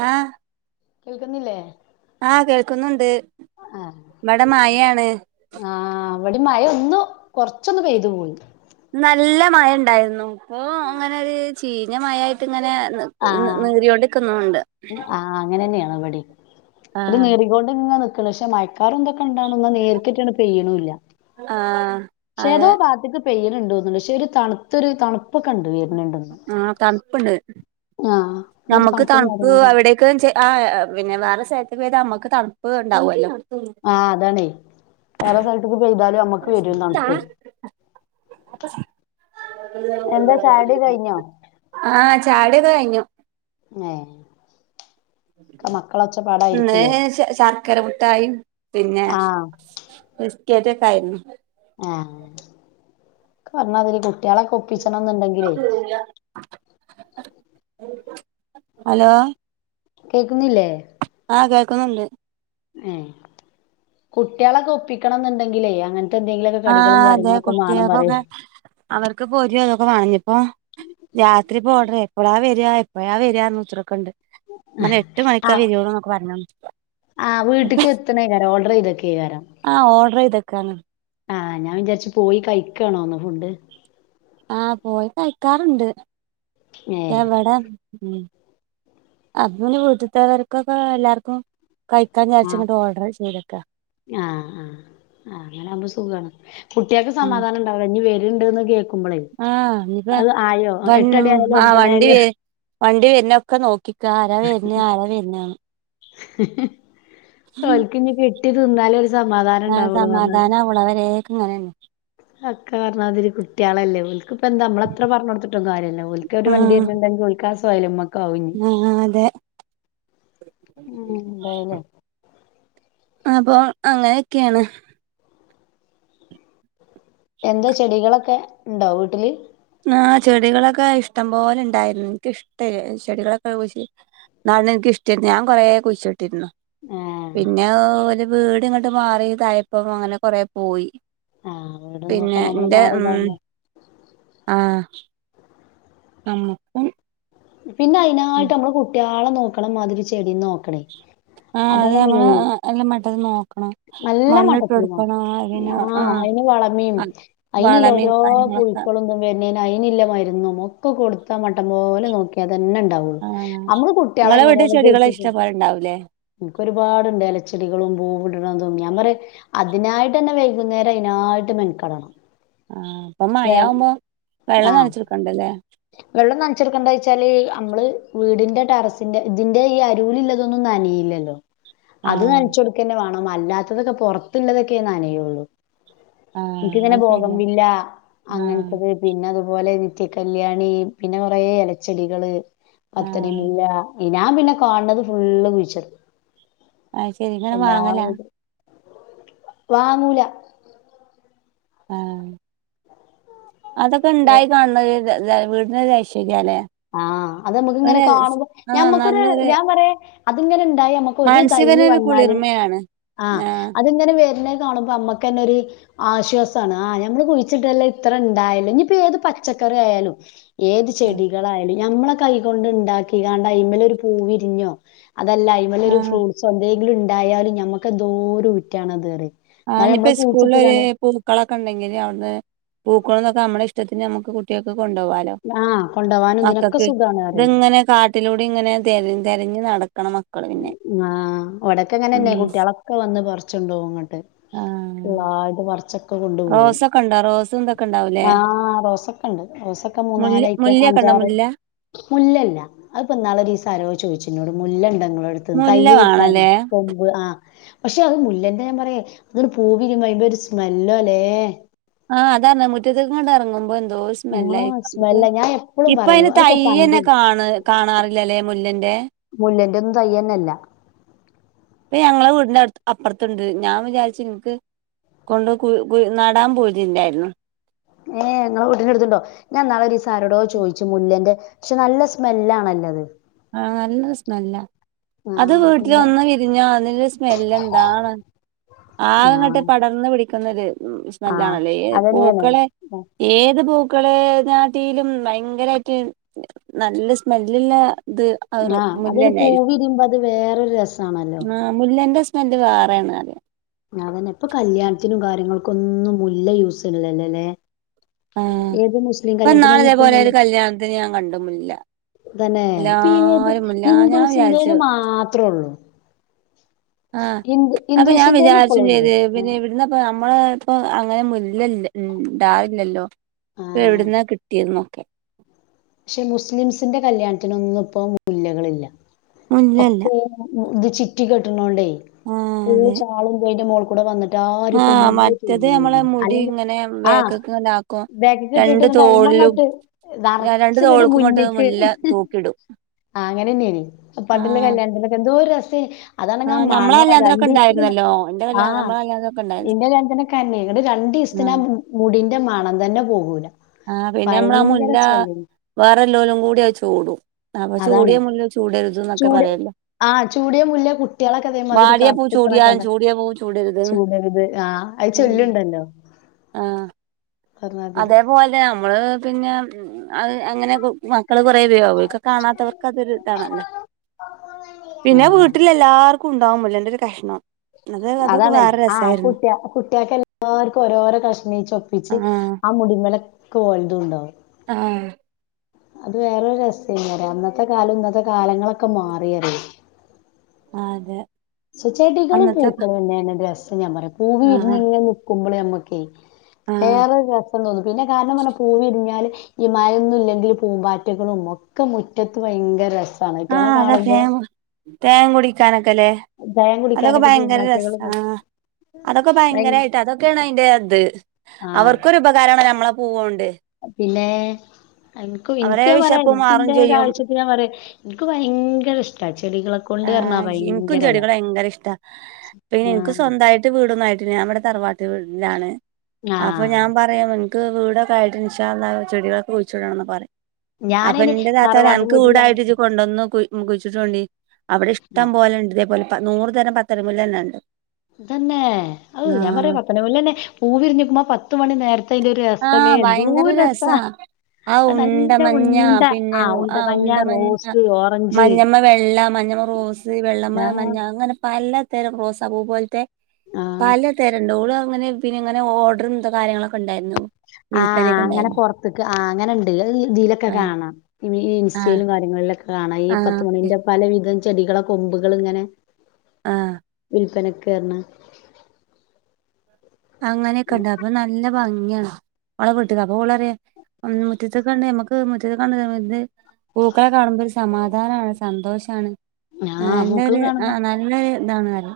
ആഹ കേൾക്കുന്നില്ലേ ആഹ് കേക്കുന്നുണ്ട് ഇവിടെ മായയാണ് അവിടെ മഴ ഒന്ന് കൊറച്ചൊന്ന് പെയ്തു പോയി നല്ല മഴ ഉണ്ടായിരുന്നു ഇപ്പൊ അങ്ങനെ ഒരു ചീഞ്ഞ മഴായിട്ട് ഇങ്ങനെ ആഹ് നേറൊണ്ടിരിക്കുന്നണ്ട്. [unintelligible] ആഹ് അങ്ങനെ തന്നെയാണ് ഇവിടെ ഒരു ആഹ് നേറികൊണ്ട് ഇങ്ങ നിക്ക പക്ഷെ മ കാറ് എന്തൊക്കെ ഉണ്ട നേരിട്ടാണ് പെയ്യണില്ല ആഹ് പക്ഷേതോ.. അതെ പെയ്യ്ണ് ണ്ട് തോന്ന്ണ്ട് പക്ഷെ ഒര് തണ്ത്തൊര് തണുപ്പൊക്കെ ഉണ്ട് വെ ആഹ് തൺപ്പ്ണ്ട്. ആഹ് ഇന്നൊരു നമുക്ക് തണുപ്പും തൺപ്പ് കാര്യങ്ങളൊക്കെ ഉണ്ട് അവിടേക്ക് ചെ ആ പിന്നെ വേറെ സെൽ ത്ത് പെയ്താ നമ്മക്ക് തൺപ്പ് ഇണ്ടാവു അല്ലോ ആഹ അതാണേ വേറെസ്ഥലത്ത്ക്ക് പെയ്താലും അമ്മക്ക് വരും തണുപ്പ്. എന്താ ചാടി കഴിഞ്ഞോ. ആഹ് ചായുടിക്കെ കഴിഞ്ഞു. ഏ. ഇന്ന് ശ ശർ ക്കര മുഠായിം പിന്നെ ആഹ് ബിസ്ക്കറ്റൊക്കെ ആയിരുന്നു. ആഹ് ഒക്കെ പറഞ്ഞാതിരി കു ട്ട്യളൊക്കെ ഒപ്പിച്ചണംന്ന്ണ്ടെങ്കിലേ അലോ കേക്ക്ന്നില്ലേ കേൾക്കുന്നുണ്ട് ഏഹ് കുട്ട്യളൊക്കെ ഒപ്പിക്കണം ന്ന്ണ്ടെങ്കിലേ അങ്ങൻ ആ അതെ കുട്ടികക്കൊക്കെ അവർക്ക് പോരി അതൊക്കെ വാണല്ലോ പ്. രാത്രി പോടേ. എപ്പളാ വെരാ എപ്പഴാ വെരാർഞ്ഞ് കുത്ത്ർക്ക്ണ്ട് ഞാപർഞ്ഞ് എട്ട്മണിക്കാ വരൊള്ളൂ ന്നൊക്കെ പറഞ്ഞ്ണ് ആ വീട്ടക്ക് എത്തണേക്കാരം ഓർഡർ ചെയ്തു കേക്കാരം ആഹ് ഓർഡർ ചെയ്തേക്കാണ് ആഹ് ഞാൻ വിചാരിച്ച് പോയി കഴിക്കാണോന്ന് ഫുഡ് ആഹ് പോയി കഴിക്കാറ്ണ്ട് ക്ഷെ ഏഹ് ഇവടെ ഉം അപ്പള് വീട്ട്ത്തവർകൊക്കെ എല്ലാർക്കും. കഴിക്കാൻ ആഹ് ജാരിച്ച്ങ്ങട്ട് ഓർഡർ ചെയ്തക്ക്അ ആഹ് കുട്ടികൾക്ക് സമാധാനംണ്ടാവില്ല ഇനി വേരുണ്ടന്ന് കേൾക്ക ആഹ് ഇഞ്ഞിപ്പ വണ് എട്ടടി ആയാലും ആ ഒമ്പണി വണ്ടി ആയാലും വെ വണ്ടി വരുന്ന ഒക്കെ നോക്കിക്കാ ആരാ വരുന് ആരാ വരുന്ന്ന്. ഓൽക്ക് ഇഞ്ഞ് കിട്ടിതിന്നാലോൽ ആ സമാധാനവുള്ളു അത് വരേക്കും ഇങ്ങനെന്നെ അക്ക പറഞ്ഞമാതിരി കുട്ട്യാളല്ലേ ഓൽക്പ്പെന്താ അമ്മള് എത്ര പറഞ്ഞൊട്ത്തിട്ടും കാര്യല്ല ഓൽക്ക് ഒരു വണ്ടി വര്നെണ്ടെങ്കി ഓൽക് കസസ് വയല്ല മ ആ ആഹ് അതെ ഉം എന്തായാലും അപ്പൊ അങ്ങനെയൊക്കെയാണ് എന്താ ചെടികളൊക്കെ ഇണ്ടോ വീട്ടില് ആ ചെടികളൊക്കെ ഇഷ്ടം പോലെ ഇണ്ടായിരുന്നു ഇൻക്ക് ഇഷ്ട ചെടികളൊക്കെ കുഴി എന്നാണ് ഇൻക്ക് ഇഷ്ടെനു ഞാൻ കൊറേ കുഴിച്ചിട്ടിര്ന്നു ആഹ് പിന്നെ വീട് ഇങ്ങെട്ട് മാറി ഇതായപ്പം അങ്ങനെ കൊറേ പോയി ആഹ് വീടും തൊക്കെ പിന്നെ നമ്മള് ഇന്റെ ഉം മാറിതാവുമ്പോ ആഹ് നമുക്കും പിന്നെ അയ്നായിട്ട് നമ്മള് കുട്ട്യേളെ നോക്ക്ണമാധിരി ചെടി ന്നോക്കണം ആഹ് അത് നമ്മള് എല്ല മട്ടത് നോക്കണം നല്ല മണ്ണിട്ടൊടുക്കണം അ [unintelligible] ആഹ് അയ്ന് വളെമെം അത് അയ്ന് ല്ലൊ [unintelligible] വളമേം കാര്യങ്ങളൊക്കെ ഔട്യോപുഴുക്കളൊന്നും വെ ന്നേന്ന് അയ്ന്ല്ല മരുന്നും ഒക്കെ കൊടുത്താ മട്ടം പോലെ നോക്കി തന്നെ ഇണ്ടാവൊള്ളു. ആഹ് അമ്മക്ക് കുട്ട്യേളെ നിങ്ങളെ വീട്ടിൽ എങ്ങനണ് ചെടികള് കുള്പ്പിച്ച് ഇഷ്ടം പോലെ ഉണ്ടാവൂലേ ഇൻക്ക് ഒരുപാട് ഇണ്ട് എലച്ചെടികളും പൂവ്ട്ണത് ഞാൻ പറയു അതിനായിട്ടെന്നെ വൈകുന്നേരം അയ്നായിട്ട് മെൻകെടണം ആഹ് അപ്പൊ മഴയാവുമ്പോ വെള്ളം ആഹ് നനച്ചടുക്കണ്ടലെ വെള്ളം നനച്ചെടുക്കണ്ടാ ച്ചാല് നമ്മള് വീടിന്റെ ടെറസിന്റെ ഇതിന്റെ ഈ അരൂല് ഇല്ലതൊന്നും നനീലല്ലോ. അത് ആഹ് നനച്ച് കൊടുക്കന്നെ വാണം. അല്ലാത്തതൊക്കെ പൊറത്തുള്ളതൊക്കെ നനയൊള്ളൂ ആഹ് ഇൻക്കിങ്ങനെ അത് പോഗം ശരിയാ വില്ല ആഹ് അങ്ങൻത്തത് പിന്നെ അതേപോലെ നിറ്റക്കല്യ കല്യാണി പിന്നെ കൊറേ എലച്ചെടികള് പത്തണി ആഹ് മുല്ല ഞാൻ പിന്നെ കാണ്ന്നത് ഫുള്ള് കുഴിചിടും ആഹ് ശെരി ഇങ്ങള് വാങ്ങല വാങ്ങൂല ഏഹ് അതൊക്കെ ഇണ്ടായി കാണ് ണത് [unintelligible] വിട്ടിന് ഒര് ഐശ്വര്യല്ലേ ആഹ് അത് നമ്മക്ക് ഇങ്ങനെ കാണുമ്പ ആഹ് ഞാമ്മക്കൊര് നല്ലൊരു ഞാൻ കൊറേ അതിങ്ങനെ ണ്ടായി നമക്ക് ഒരു തൈ മാനസികനൊരു വന്നാല് കുളിർമയാണ് ആഹ് അതിങ്ങനെ വെര്ന്ന കാണുമ്പ നമ്മക്കന്നെ ഒര് ആശ്വാസാണ് ആഹ് ഞമ്മള് കുഴിച്ചിട്ടല്ലെ ഇത്ര ഇണ്ടായല്ലൊ ഇനിപ്പ ഏത് പച്ചക്ക ക്കറിആയാലും ഏത് ചെടികളായാലും ഞമ്മളെ കൈകൊണ്ട് ഇണ്ടാക്കി അണ്ടയ്മ്മലൊരു പൂവിരിഞ്ഞോ അതല്ല അയ്മെലൊരു ആഹ് ഫ്രൂട്ട്സോ എന്തെങ്കിലും ഇണ്ടായാലും ഞമ്മക്ക് എന്തോരം ഊറ്റാണത് പറയും ആഹ് എന്നാലും ഇനിപ്പോ നമ്മള് സ്കൂളിൽ ഒരു കുഴിച്ചിട്ട്കാണ്ട് പൂക്കളൊക്കെ ഇണ്ടെങ്കില് അവിടന്ന് പൂ ക്കളുന്നൊക്കെ നമ്മടെ ഇഷ്ടത്തിന് നമ്മക്ക് കുട്ടികക്ക് കൊണ്ടാവാലോ ആഹ് കൊണ്ടോവാനും ഇതിനൊക്കെ മക്കക്ക് സുഖാണ് പറയും. ഇതിങ്ങനെ കാട്ടിലൂ ടെ ഇങ്ങനെ തെരഞ്ഞ് തെരഞ്ഞ് നടക്കണം മക്കള് പിന്നെ ഉം ആഹ് ഉം അവിടക്കെങ്ങനെന്നെയ കുട്ടികളൊക്കെ വന്ന് പറച്ച്ണ്ടോകും ഇങ്ങട്ട് ആഹ് നന്നായിട്ട് പറിച്ചൊക്കെ കൊണ്ടു പോകും റോസൊക്കെ ഉണ്ടോ റോസും ഇതൊക്കെ ഉണ്ടാവൂലേ ആഹ് റോസെക്ക എണ്ട് റോസെക്ക മുല്ല മൂന്നാല് ഐറ്റം മുല്ലയൊക്കെ ഉണ്ടോ അഞ്ചാറ് മുല്ല മുല്ലല്ല അതിപ്പിന്നാളൊരീസം ആരോ ചോദിച്ചെന്നോട് മുല്ലണ്ട ഇങ്ങള അടുത്തന്ന് മുല്ല തയ്യ് കിട്ടാൻ വേണല്ലേ കൊമ്പ് ആഹ് പക്ഷെ അത് മുല്ലൻന്റെ ഞാൻ പറയാ അതൊട് പൂവിരിയുമ്പാ അയ്‌ന്റൊരു സ്മെല്ലോല്ലേ ആഹ് അതാണ് മുറ്റത്തേക്കിങ്ങട് ഇറങ്ങുമ്പോ എന്തോരു ആ സ്മെല്ലായിരിക്കും സ്മെല്ലാ [unintelligible] ഞാൻ എപ്പളും ഇപ്പ പറയും അതിന്റെ അതൊക്കെ പണ്ട് തയ്യന്നെ കാണ കാണാറില്ലല്ലെ മുല്ലന്റെ മുല്ലന്റൊന്നും തയ്യെന്നല്ല [unintelligible] ഞങ്ങളെ വീടിന്റെ അടു അപ്പറത്തുണ്ട് ഞാൻ വിചാരിച്ച് ഇങ്ങക്ക് കൊണ്ട് കു കു നടാൻ പോയിതിണ്ടായിരുന്നു ഏഹ് നിങ്ങളെ വീട്ടിന്റടുത്തുണ്ടോ ഞാൻ ഇന്നാളൊരീസം ആരോടോ ചോയിച്ചു മുല്ലന്റെ പക്ഷെ നല്ല സ്മെല്ലാണല്ലോ അത് ആഹ് നല്ല സ്മെല്ലാ ആ അത് എന്താ വീട്ടിലൊന്ന് വിരിഞ്ഞോ അതിന്റെ സ്മെല്ലെന്താണ് ആ ആകങ്ങട്ട് പടർന്ന് പിടി ക്കുന്ന ഒര് ആ സ്മെല്ലാണല്ലേ ഏഹ് അതന്നെയാണ് പൂക്കളെ ഏത് പൂ ക്കളെക്കാട്ടിലും ഭയങ്കരായിട്ട് നല്ല സ്മെല്ലിള്ള ഇത് അവര് ആ അതൊരു മുല്ലന്നെ പൂ ആയിരിക്കും വിരിയുമ്പോ അത് വേറൊരു രസാണല്ലോ ആഹ് മുല്ലേന്റെ സ് ന്നാന്റെ വേറേണ് അറിം. അതന്നെ ഇപ്പൊ കല്യാൺത്തിനും കാര്യങ്ങൾക്കൊന്നും മുല്ല യൂസെയ്യ്ണില്ലല്ലല്ലേ? ആഹ് ഏത് മുസ്ലിം ഇപ്പൊ ഇന്നാള് കല്യാൺത്തിനൊന്നും ഇപ്പം ഇതേപോലെ ഒരു മുല്ല കല്യാണത്തിന് ഞാൻ കണ്ടു മുല്ല തന്നെ പ്പേത് എല്ലാരും മുല്ല ഞാൻ ഹിന്ദൂസിന്റേന് വിചാരിച്ചു മാത്രള്ളൂ. ആഹ് അപ്പൊ ഞാൻ ഹിന്ദൂസിന്റേല് വിചാരിച്ചും ഇപ്പളും ഉണ്ട്. ചെയ്ത് പിന്നെ ആഹ് എവ്ടുന്നപ്പ നമ്മ ളെ ഇപ്പൊ അങ്ങനെ മുല്ല ഇല്ല ഇണ്ടാല്ലല്ലോ. ഇപ്പൊ എവ്ടുന്നാ കിട്ടിയന്നൊക്കെ. ശ്ശെ മുസ്ലിംസിന്റെ കല്യാൺത്തിനൊന്നും ഇപ്പം മുല്ലകളില്ല. മുല്ലല്ല ഒക്കെ ഇത് ചിറ്റി കെട്ട്ണോണ്ടേ ആഹ് ഫുള്ള് അതെ ഷാളും അയിന്റെ മോൾ ല്ലാരും പ്പം ആഹ് മുല്ല മറ്റത് നമ്മളെ ചൂടില്ലേനോ. മുടി അല്ലെങ്കി ഇങ്ങനെ ആഹ് ബേക്ക്ക്ക് ഇങ്ങനെ ആക്കും ബാക്ക്ക്ക് ഇട്ട്ട്ട് രണ്ട് [unintelligible] തോളിലും ന്നട്ട് നർ രണ്ട് ച്ച്ങ്ങട്ട് തോൾക്കും ഇങ്ങോട്ട് മുന്ന്ക്ക് മുല്ല തൂക്കിടും ആഹ് അങ്ങനെന്നേനി. പണ്ടുള്ള ആഹ് കല്യാൺത്തിനൊക്കെ എന്തോ രസ അതാണെങ്കി ആ ആഹ് നമ്മളെ മണോ കല്യാണത്തിനൊക്കെ രണ്ടീസ്ത്തിന് ഉണ്ടായിരുന്നല്ലോ എന്റെ കല്യാണം ആഹ് നമ്മളെ കല്യാണത്തിനൊക്കെ ഉണ്ടായിരുന്നു ഇന്റെ കല്യാൺത്തിനൊക്കെ അതെന്നേനി. രണ്ടീസ്ത്തിനാ ആഹ് ആ മുടീന്റെ മണം തന്നെ പോകൂല. ആഹ് പിന്നെ മ്മളാ ഭയങ്കര മുല്ല സ്മെല്ലിങ് വേറെല്ലോലും കൂടി അത് ചൂടും. ആഹ് അപ്പം അതാണ് ചൂടിയ മുല്ല ചൂടരത് ന്നൊക്കെ ചൂട് പറയല്ലോ. ആഹ് ചൂടിയ മുല്ല കുട്ട്യാളൊക്കെ ഇതേമാതിരി വാടിയ പൂ കറുപ്പിക്കണെ ചൂടിയാലും കണ്ട് ചൂടിയ പൂ ചൂടരുത് ചൂടരുത് ആഹ് അയ് ഉം ചൊല്ലുണ്ടല്ലോ. ആഹ് പറഞ്ഞാതിരി അതേപോലെ നമ്മള് പിന്നെ അത് അങ്ങനെ വ മക്കള് പറയില്ലിയോ അവർക്ക് കാണാത്തവർക്ക് അതൊര് ഇതാണല്ലോ. പിന്നെ ആഹ് വീട്ടിലെല്ലാർ ക്കും ഉണ്ടാവും മുല്ലന്റെരു കഷ്ണം. അത് അതൊക്കെ അതാണ് വേറെ ആഹ് രസായിരുന്നു കുട്ടിയ കുട്ട്യേക്ക് എല്ലാർക്കും ഓരോരോ കഷ്ണീച്ചെ ഒപ്പിച്ച് ആഹ് മുടിമ്മലൊക്കെ ഓൽതും ണ്ടാവും. ആഹ് അത് വേറേ ഒര് രസ്സേനി അറിയ അന്നത്തെ കാലം ഇന്നത്തെ കാലങ്ങളൊക്കെ മാറിയറി ആഹ് അതെ- സ് ചെടികളും അന്നത്തെ പൂക്കളും തന്നെന്നെ രസം ഞാൻ പറയാം പൂവ് ആഹ് വിരിഞ്ഞിങ്ങനെ നൽക്കുമ്പളേ നമ്മുക്കേ- ആഹ് [unintelligible] തോന്നുന്നു പിന്നെ കാരണം പറഞ്ഞാ പൂവിരിഞ്ഞാല് ഈ മഴയൊന്നും ഇല്ലെങ്കിൽ പൂമ്പാറ്റകളും ഒക്കെ മുറ്റത്ത് വ ഭയങ്കര രസ്- ആഹ് അങ്ങനെ തേൻ തേൻ കുടിക്കാനൊക്കെ അല്ലേ- ചായം അതൊക്ക കുടിക്കാനൊക്കെ ഭയങ്കര പൂമ്പാറ്റകള് രസാ- അതൊക്കെ ഭയ ഭയങ്കരമായിട്ട് അതൊക്കെയാണ് അതിന്റെ അത് അവർക്കൊരു ഉപകാരമാണ് നമ്മള്- പിന്നേ എനിക്കും അവരെ എനിക്ക് ഞാൻ പറയാ വിശപ്പ് മാറും എനിക്കിന്റെ ഒരു ചെയ്യും ആവശ്യത്തിന് ഞാൻ പറയാ- എനിക്ക്‌ ഭയങ്കര ഇഷ്ടാ ച് ആഹ് എനിക്കും ചെടികൾ ഭയങ്കര ഇഷ്ടാ പിന്നെ എനിക്ക് ആഹ് സ്വന്തായിട്ട് വീടൊന്നും ആയിട്ടില്ല ഞാനിവിടെ- തറവാട്ട് വീടിലാണ് അപ്പോ ആഹ് ഞാൻ പറയ- എനിക്ക് വീടൊക്കെ ആയിട്ട് ഇൻഷാ അല്ലാഹ് ചെടികളൊക്കെ കുഴിച്ചിടണന്ന് പറയും- അപ്പം ഞാനയ്ന് എന്റെ താത്ത പറയും തറവാട്ട് അനക്ക് വീട്ടിലാണ് വീടായിട്ട് ഇത് കൊണ്ടൊന്ന് കുഴി കുഴിച്ചിട്ടുണ്ടേ അവിടെ ആ ഇഷ്ടം പോലുണ്ട് ഇതേപോലെ പ നൂറ് തരം പത്തനമുല്ല തന്നെ ഉണ്ട്- തന്നേ ഓഹ് ഞാൻ പറയും പത്തനമുല്ല തന്നെ പൂവിരിഞ്ഞിക്കുമ്പോ ആഹ് പത്ത് മണി നേരത്ത് അതിന്റെ- ഒരു രസല്ലേ ആഹ് ഭയങ്കര എന്തോരു രസാ- ആഹ് അത് ഉണ്ട നല്ല മഞ്ഞ ഉണ്ട പിന്നെ ആ ആഹ് മഞ്ഞ ഉണ്ട മഞ്ഞ റോസ് ഓറഞ്ച് മഞ്ഞമ്മേ വെള്ള മ ഞ്ഞ റോസ് വെള്ളമ്മേ ആ മഞ്ഞ അങ്ങനെ പ- എല്ലാത്തരം റോസാ പൂ പോലത്തെ ആ പലതരം ഉണ്ട് ഓള്- അങ്ങനെ പിന്നെ ഇങ്ങനെ ഓർഡറും അങ്ങത്തെ കാര്യങ്ങളൊക്കെ ഉണ്ടായിരുന്നു- ആഹ് വിൽപ്പനയൊക്കെ അങ്ങനെ ഉണ്ടായിരുന്നു പുറത്ത്ക്ക് ആഹ് അങ്ങനെ ഉണ്ട് ഇതിലൊക്കെ ആഹ് കാണാം ഇതി ആഹ് ഇൻസ്റ്റയിലും കാര്യങ്ങളിലൊക്കെ- കാണാം ഈ ആഹ് പത്തുമണീന്റെ പലവിധം ചെടികളെ കൊമ്പുകളിങ്ങനെ- ആഹ്- വിപ്പനക്ക് [unintelligible] അങ്ങനെയൊക്കെയിണ്ടാവോ നല്ല ഭം [unintelligible] പൂക്കളെ കാണുമ്പോരു സമാധാനാണ് സന്തോഷാണ്. ആ നല്ലരു ആ നല്ലൊരു ഇതാണ് റിം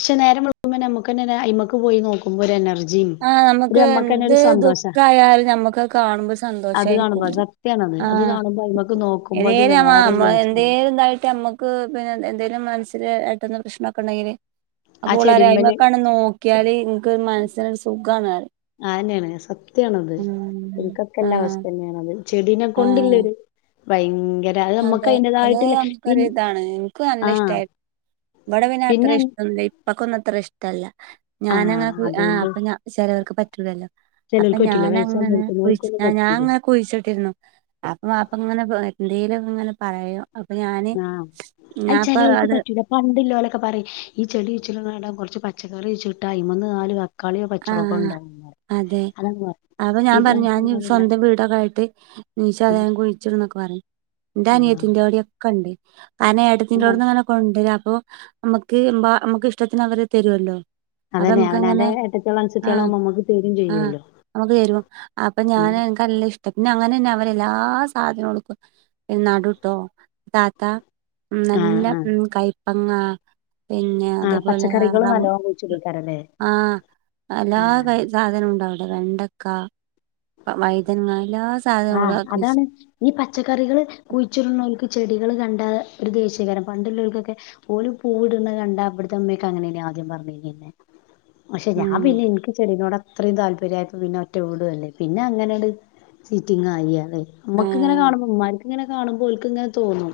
ക്ഷേ നേരം വെളുമ്പോ നമുക്കെന്നെ അയ്മക്ക് പോയി നോക്കുമ്പോ ഒരു എനർ ആ നമുക്ക് എന്ത് ദുഖായാലും നമ്മുക്ക് അഹ് കാണുമ്പോ അത് കാണുമ്പോ സന്തോഷമായിരിക്കും. സത്യാണത് അത് കാണുമ്പോ അയ്മക്ക് നോക്കുമ്പോ അത് വേറൊരു ആഏതേലുംമ്മ രസാണ് എന്തേലുംതായിട്ട് നമ്മക്ക് പിന്നെ എന്തേലും മൻ സ് ല് [unintelligible] പ്രശ്നൊക്കെ ഉണ്ടെങ്കില് ആ അപ്പൊ ഓളറിയ ചെടിമ്മല് അയ്മക്കണ് നോക്കിയല് ഇൻക് മനസിന് ആയെന്നെണ് സത്യണത് ഉം ഇൻക്കൊക്കെ ഇല്ല ആഹ് അവസ്ഥയെണത്. ചെടിനെ ആഹ് കൊണ്ടില്ലെരു ഭയ അതെ അത് നമുക്കൊരു ഇതാണ് ഇൻക് നല്ല ആഹ് ഇഷ്ടായി ഇബടെ പിന്നെ അത്ര ഇഷ്ട്ടം ന്നുല്ല പ്പക്കൊന്നും അത്ര ഇഷ്ടല്ല ഞാനങ്ങെ ആഹ് ആ അതോണ്ട് അപ്പൊ ഞാ ചിലവർക്ക് പറ്റൂലല്ലോ? അപ്പൊ ചെലോൽക്ക് പറ്റൂല ഞാൻങ്ങനെ വയസ്സാന്നോൽക്കൊന്നും കുയ്ച്ച് ഓൽക്കൊന്നും പറ്റൂലേ ഞാൻങ്ങനക്കെ കുഴിച്ചിട്ടിരുന്നു. അപ്പൊ വാപ്പ ഇങ്ങനെ എന്തേലും ഇങ്ങനെ പറയും അപ്പൊ ഞാന് ആ അഹ് ഞാൻപ്പ ചെലോൾക്ക് അത് പറ്റൂല പണ്ട് ല്ലോലൊക്കെ പറയും ഈ ചെടികുയിച്ച് ട്ണേടം കൊറച്ച് പച്ചക്കറി കുയ്ച്ചിട്ടാ അയ്മന്ന് നാല് കാ ആ അതെ അതങ്ങ് പറിം അപൊ ഞാൻ ഈ പറുഞ്ഞ് ഞാൻ വയസ്സാന്നോല്ണ്ടായ സ്വന്തം വീടൊക്കെ ആയിട്ട് ഇൻശാ അല്ല ആഹ് ഞാൻ കുഴിച്ചിടുംന്നൊക്കെ പറഞ്ഞു. ന്റെ നിയത്തിന്റെ ഓടൊക്കെ ഇണ്ട്. ആയെന്നെ ആഹ് ഏട്ടത്തിന്റോട്ന്ന് അങ്ങനെ കൊണ്ടുരാ അപ്പൊ ഞമ്മക്ക് എമ്പാ നമ്മുക്ക് ഇഷ്ടത്തിന് അവര് തേരോലോ. അതന്നെ അവനാന്റെ ഏട്ടത്തിയാളും അൻസ ആ ആഹ് ഞമ്മക്ക് തരു അപ്പൊ ഉം ഞാൻ ഇൻക്ക് നല്ല ഷ് ഷ്ട പിന്നെ അങ്ങനെന്നെ അവരെ എല്ലാ സാധനങ്ങൾക്കും നടും ട്ടോ താത്ത മം ആഹ് നല്ല ആഹ് മം കയ്പങ്ങ. പിന്നെ അതെ ആഹ് പോലെ പച്ചക്കറികള് റം നല്ലോണം കുഴിച്ചിടേക്കാരല്ലേ ആ എല്ലാ ആഹ് കൈ സാധനനോം ഇണ്ടവിടെ വെണ്ടക്ക വൈതനങ്ങായി ആ അതാണ് ഈ പച്ചക്കറികൾ കുഴിച്ചിട്നോൽക്ക്. ചെടികൾ കണ്ടാ ഒരു ദേശയിക്കാരം പണ്ടുള്ളോൽക്കൊക്കെ ഓല് പൂവ്ട്ണെ കണ്ട ഇവ്ട്ത്തെ ഇമ്മയൊക്കെ അങ്ങനെ ആ ദ്യം പറഞ്ഞിനേ ഇന്നേ പക്ഷെ ഉം ഞാൻ പിന്നെ ഇൻക്ക് ചെടിനോട് അത്രീം താല്പര്യമായപ്പോ പിന്നെ ഒറ്റ വിടു ല്ലേ പിന്നെ അങ്ങനെയാട്ട് സീറ്റിംഗ് ആയി അല്ലെ നമ്മക്ക ഇങ്ങനെ ആഹ് കാണുമ്പോ ഇമ്മാര്ക്ക് ഇങ്ങനെ കാണുമ്പോൾ ഓൽക്ക് ഇങ്ങനെ തോന്നും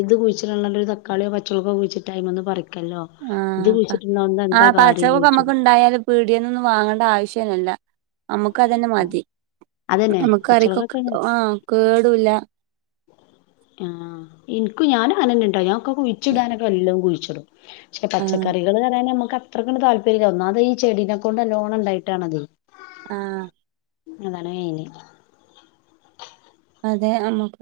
ഇത് കുഴിച്ചിട്ണ ഒരു തകാളിയോ പച്ചളകോ കുഴിച്ചിട്ട അയ്മന്ന് പറി ക്കല്ലോ ഇത് ആഹ് പ കുയിച്ചിട്ടൊണ്ട് എന്താ ആഹ് കാര്യം പച്ചക്കൊക്കെ ചോയിച്ചു. നമ്മക്ക് ഇണ്ടായാല് നമ്മക്ക് അതന്നെ മതി അതന്നെ ഞമ്മക്ക് കറിക്കൊക്കെ പച്ചമുളകൊക്കെ ആ കേടൂല്ല. ആ ഇൻക്ക് ഞാൻ അനന് ട്ടോ ഞാൻ ഒക്കെ കുഴിച്ചിടാനൊക്കെ എല്ലം കുഴിച്ച് പക്ഷെ ആഹ് പച്ചക്കറികൾ പറയാന് ഞമ്മക്ക് അ ത്രക്കാണ്ട്താല്പര്യല്ല ഒന്നാമത് ഈ ചെടീനെ ക്കൊണ്ട് നല്ലോണം ഇണ്ടായിട്ടാണത്. ആ അതാണ് മെയ്ന് അതെ അമുക്ക്